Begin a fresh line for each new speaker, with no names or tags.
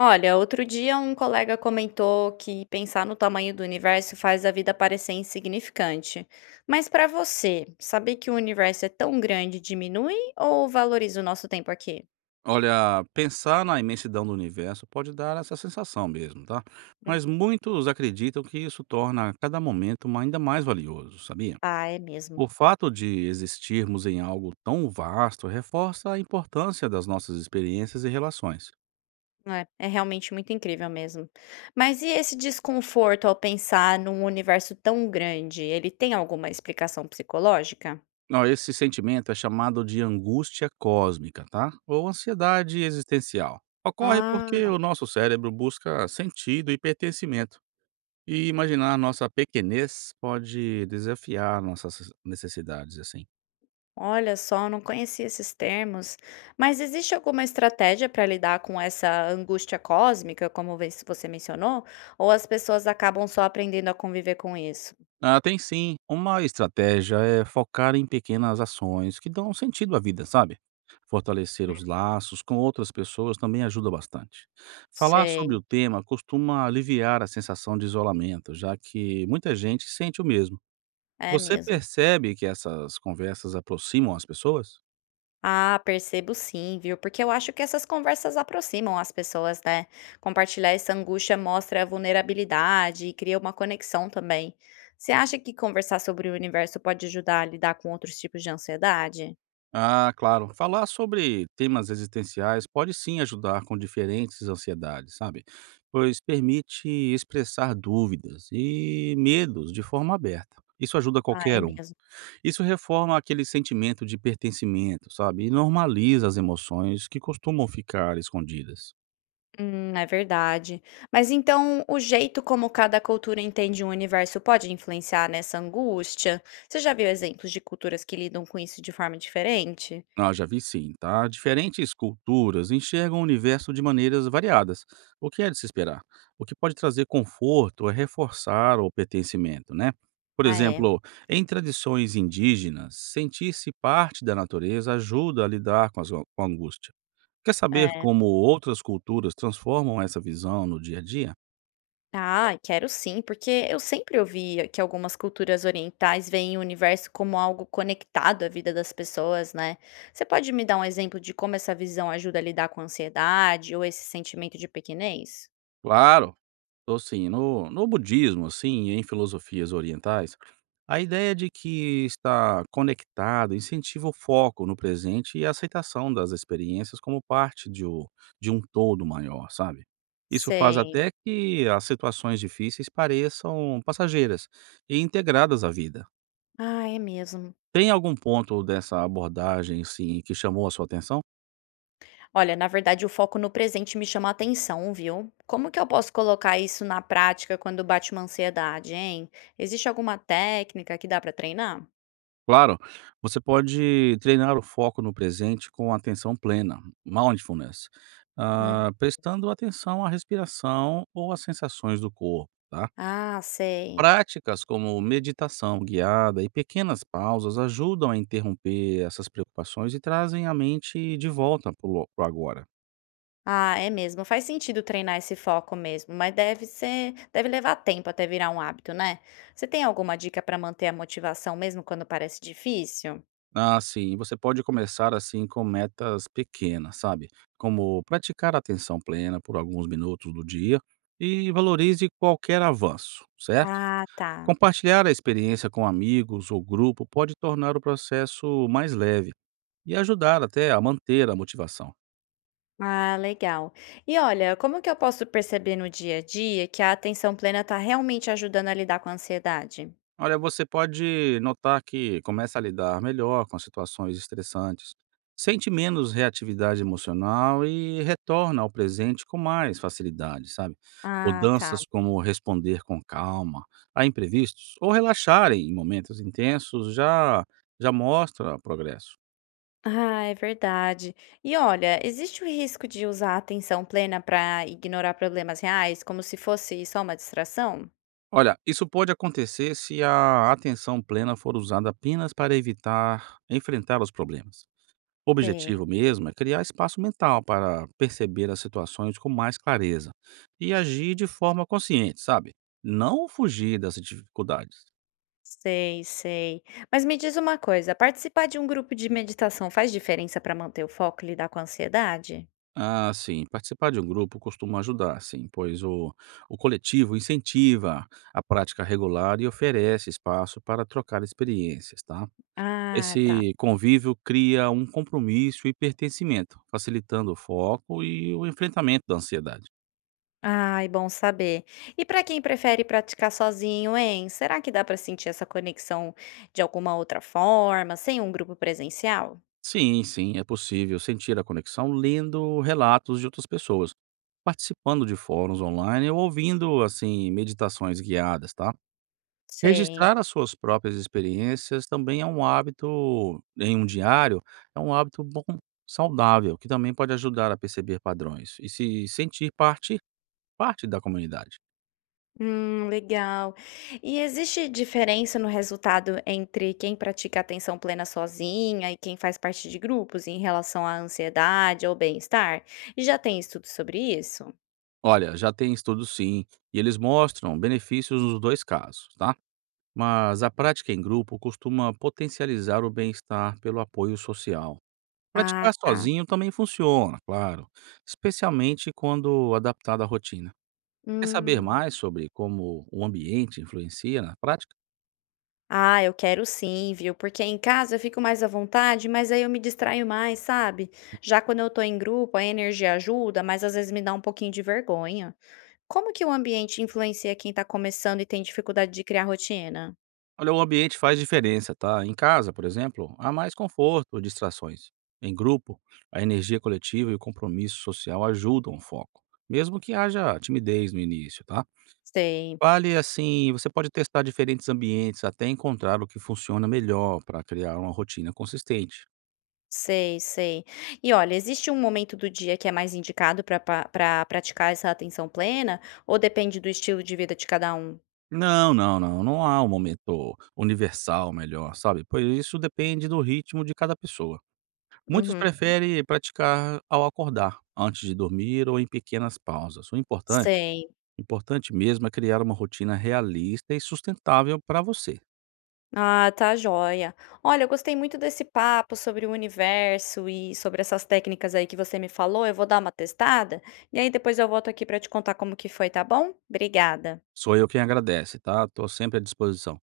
Olha, outro dia um colega comentou que pensar no tamanho do universo faz a vida parecer insignificante. Mas para você, saber que o universo é tão grande diminui ou valoriza o nosso tempo aqui?
Olha, pensar na imensidão do universo pode dar essa sensação mesmo, tá?
Hum.
Mas muitos acreditam que isso torna cada momento ainda mais valioso, sabia?
Ah, é mesmo.
O fato de existirmos em algo tão vasto reforça a importância das nossas experiências e relações.
É, é realmente muito incrível mesmo. Mas e esse desconforto ao pensar num universo tão grande? Ele tem alguma explicação psicológica?
Ó, esse sentimento é chamado de angústia cósmica, tá? Ou ansiedade existencial. Ocorre porque
Ah.
o nosso cérebro busca sentido e pertencimento. E imaginar nossa pequenez pode desafiar nossas necessidades, assim.
Olha só, não conhecia esses termos. Mas existe alguma estratégia para lidar com essa angústia cósmica, como você mencionou? Ou as pessoas acabam só aprendendo a conviver com isso?
Ah, tem sim. Uma estratégia é focar em pequenas ações que dão sentido à vida, sabe? Fortalecer os laços com outras pessoas também ajuda bastante. Falar sobre
Sei,
o tema costuma aliviar a sensação de isolamento, já que muita gente sente o mesmo.
é
Você
mesmo.
percebe que essas conversas aproximam as pessoas?
Ah, percebo sim, viu? Porque eu acho que essas conversas aproximam as pessoas, né? Compartilhar essa angústia mostra a vulnerabilidade e cria uma conexão também. Você acha que conversar sobre o universo pode ajudar a lidar com outros tipos de ansiedade?
Ah, claro. Falar sobre temas existenciais pode sim ajudar com diferentes ansiedades, sabe? Pois permite expressar dúvidas e medos de forma aberta. Isso ajuda
Ah, é
qualquer um.
mesmo.
Isso reforma aquele sentimento de pertencimento, sabe? E normaliza as emoções que costumam ficar escondidas.
É verdade. Mas então, o jeito como cada cultura entende o universo pode influenciar nessa angústia? Você já viu exemplos de culturas que lidam com isso de forma diferente?
Nós já vi sim, tá? Diferentes culturas enxergam o universo de maneiras variadas, o que é de se esperar. O que pode trazer conforto é reforçar o pertencimento, né? Por
Ah, é.
exemplo, em tradições indígenas, sentir-se parte da natureza ajuda a lidar com a angústia. Quer saber
É.
como outras culturas transformam essa visão no dia a dia?
Ah, quero sim, porque eu sempre ouvia que algumas culturas orientais veem o universo como algo conectado à vida das pessoas, né? Você pode me dar um exemplo de como essa visão ajuda a lidar com a ansiedade ou esse sentimento de pequenez?
Claro! Tô sim. No budismo, assim, e em filosofias orientais, a ideia de que está conectado incentiva o foco no presente e a aceitação das experiências como parte de um todo maior, sabe. Isso faz
Sei.
até que as situações difíceis pareçam passageiras e integradas à vida.
Ah, é mesmo.
Tem algum ponto dessa abordagem, sim, que chamou a sua atenção?
Olha, na verdade, o foco no presente me chama a atenção, viu? Como que eu posso colocar isso na prática quando bate uma ansiedade, hein? Existe alguma técnica que dá pra treinar?
Claro, você pode treinar o foco no presente com atenção plena, mindfulness,
Hum.
ah, prestando atenção à respiração ou às sensações do corpo, tá?
Ah, sei.
Práticas como meditação guiada e pequenas pausas ajudam a interromper essas preocupações e trazem a mente de volta para o agora.
Ah, é mesmo. Faz sentido treinar esse foco mesmo, mas deve levar tempo até virar um hábito, né? Você tem alguma dica pra manter a motivação mesmo quando parece difícil?
Assim, você pode começar assim com metas pequenas, sabe? Como praticar atenção plena por alguns minutos do dia e valorize qualquer avanço, certo?
Ah, tá.
Compartilhar a experiência com amigos ou grupo pode tornar o processo mais leve e ajudar até a manter a motivação.
Ah, legal. E olha, como que eu posso perceber no dia a dia que a atenção plena está realmente ajudando a lidar com a ansiedade?
Olha, você pode notar que começa a lidar melhor com situações estressantes, sente menos reatividade emocional e retorna ao presente com mais facilidade, sabe?
Ah, tá.
Mudanças como responder com calma a imprevistos ou relaxar em momentos intensos já mostra progresso.
Ah, é verdade. E olha, existe o risco de usar a atenção plena para ignorar problemas reais, como se fosse só uma distração?
Olha, isso pode acontecer se a atenção plena for usada apenas para evitar enfrentar os problemas. O
Sei,
objetivo mesmo é criar espaço mental para perceber as situações com mais clareza e agir de forma consciente, sabe? Não fugir das dificuldades.
sei, sei. Mas me diz uma coisa, participar de um grupo de meditação faz diferença para manter o foco e lidar com a ansiedade?
Ah, sim, participar de um grupo costuma ajudar, sim, pois o coletivo incentiva a prática regular e oferece espaço para trocar experiências, tá?
Ah, tá.
Esse convívio cria um compromisso e pertencimento, facilitando o foco e o enfrentamento da ansiedade.
Ai, bom saber. E para quem prefere praticar sozinho, hein? Será que dá para sentir essa conexão de alguma outra forma, sem um grupo presencial?
Sim, sim, é possível sentir a conexão lendo relatos de outras pessoas, participando de fóruns online ou ouvindo, assim, meditações guiadas, tá?
Sei.
Registrar as suas próprias experiências também é um hábito, em um diário, é um hábito bom, saudável, que também pode ajudar a perceber padrões e se sentir parte da comunidade.
Legal. E existe diferença no resultado entre quem pratica atenção plena sozinha e quem faz parte de grupos em relação à ansiedade ou bem-estar? E já tem estudo sobre isso?
Olha, já tem estudos sim, e eles mostram benefícios nos dois casos, tá? Mas a prática em grupo costuma potencializar o bem-estar pelo apoio social.
Ah,
Praticar
tá.
sozinho também funciona, claro, especialmente quando adaptado à rotina. Quer saber
Hum.
mais sobre como o ambiente influencia na prática?
Ah, eu quero sim, viu? Porque em casa eu fico mais à vontade, mas aí eu me distraio mais, sabe? Já quando eu tô em grupo, a energia ajuda, mas às vezes me dá um pouquinho de vergonha. Como que o ambiente influencia quem tá começando e tem dificuldade de criar rotina?
Olha, o ambiente faz diferença, tá? Em casa, por exemplo, há mais conforto, distrações. Em grupo, a energia coletiva e o compromisso social ajudam o foco, mesmo que haja timidez no início, tá?
Sei,
Vale assim, você pode testar diferentes ambientes até encontrar o que funciona melhor para criar uma rotina consistente.
sei, sei. E olha, existe um momento do dia que é mais indicado pra pra praticar essa atenção plena? Ou depende do estilo de vida de cada um?
Não, não, não, não há um momento universal melhor, sabe? Pois isso depende do ritmo de cada pessoa. Muitos
Uhum,
preferem praticar ao acordar, antes de dormir ou em pequenas pausas. O importante,
sei.
importante mesmo é criar uma rotina realista e sustentável para você.
Ah, tá joia. Olha, eu gostei muito desse papo sobre o universo e sobre essas técnicas aí que você me falou. Eu vou dar uma testada e aí depois eu volto aqui para te contar como que foi, tá bom? Obrigada.
Sou eu quem agradece, tá? Estou sempre à disposição.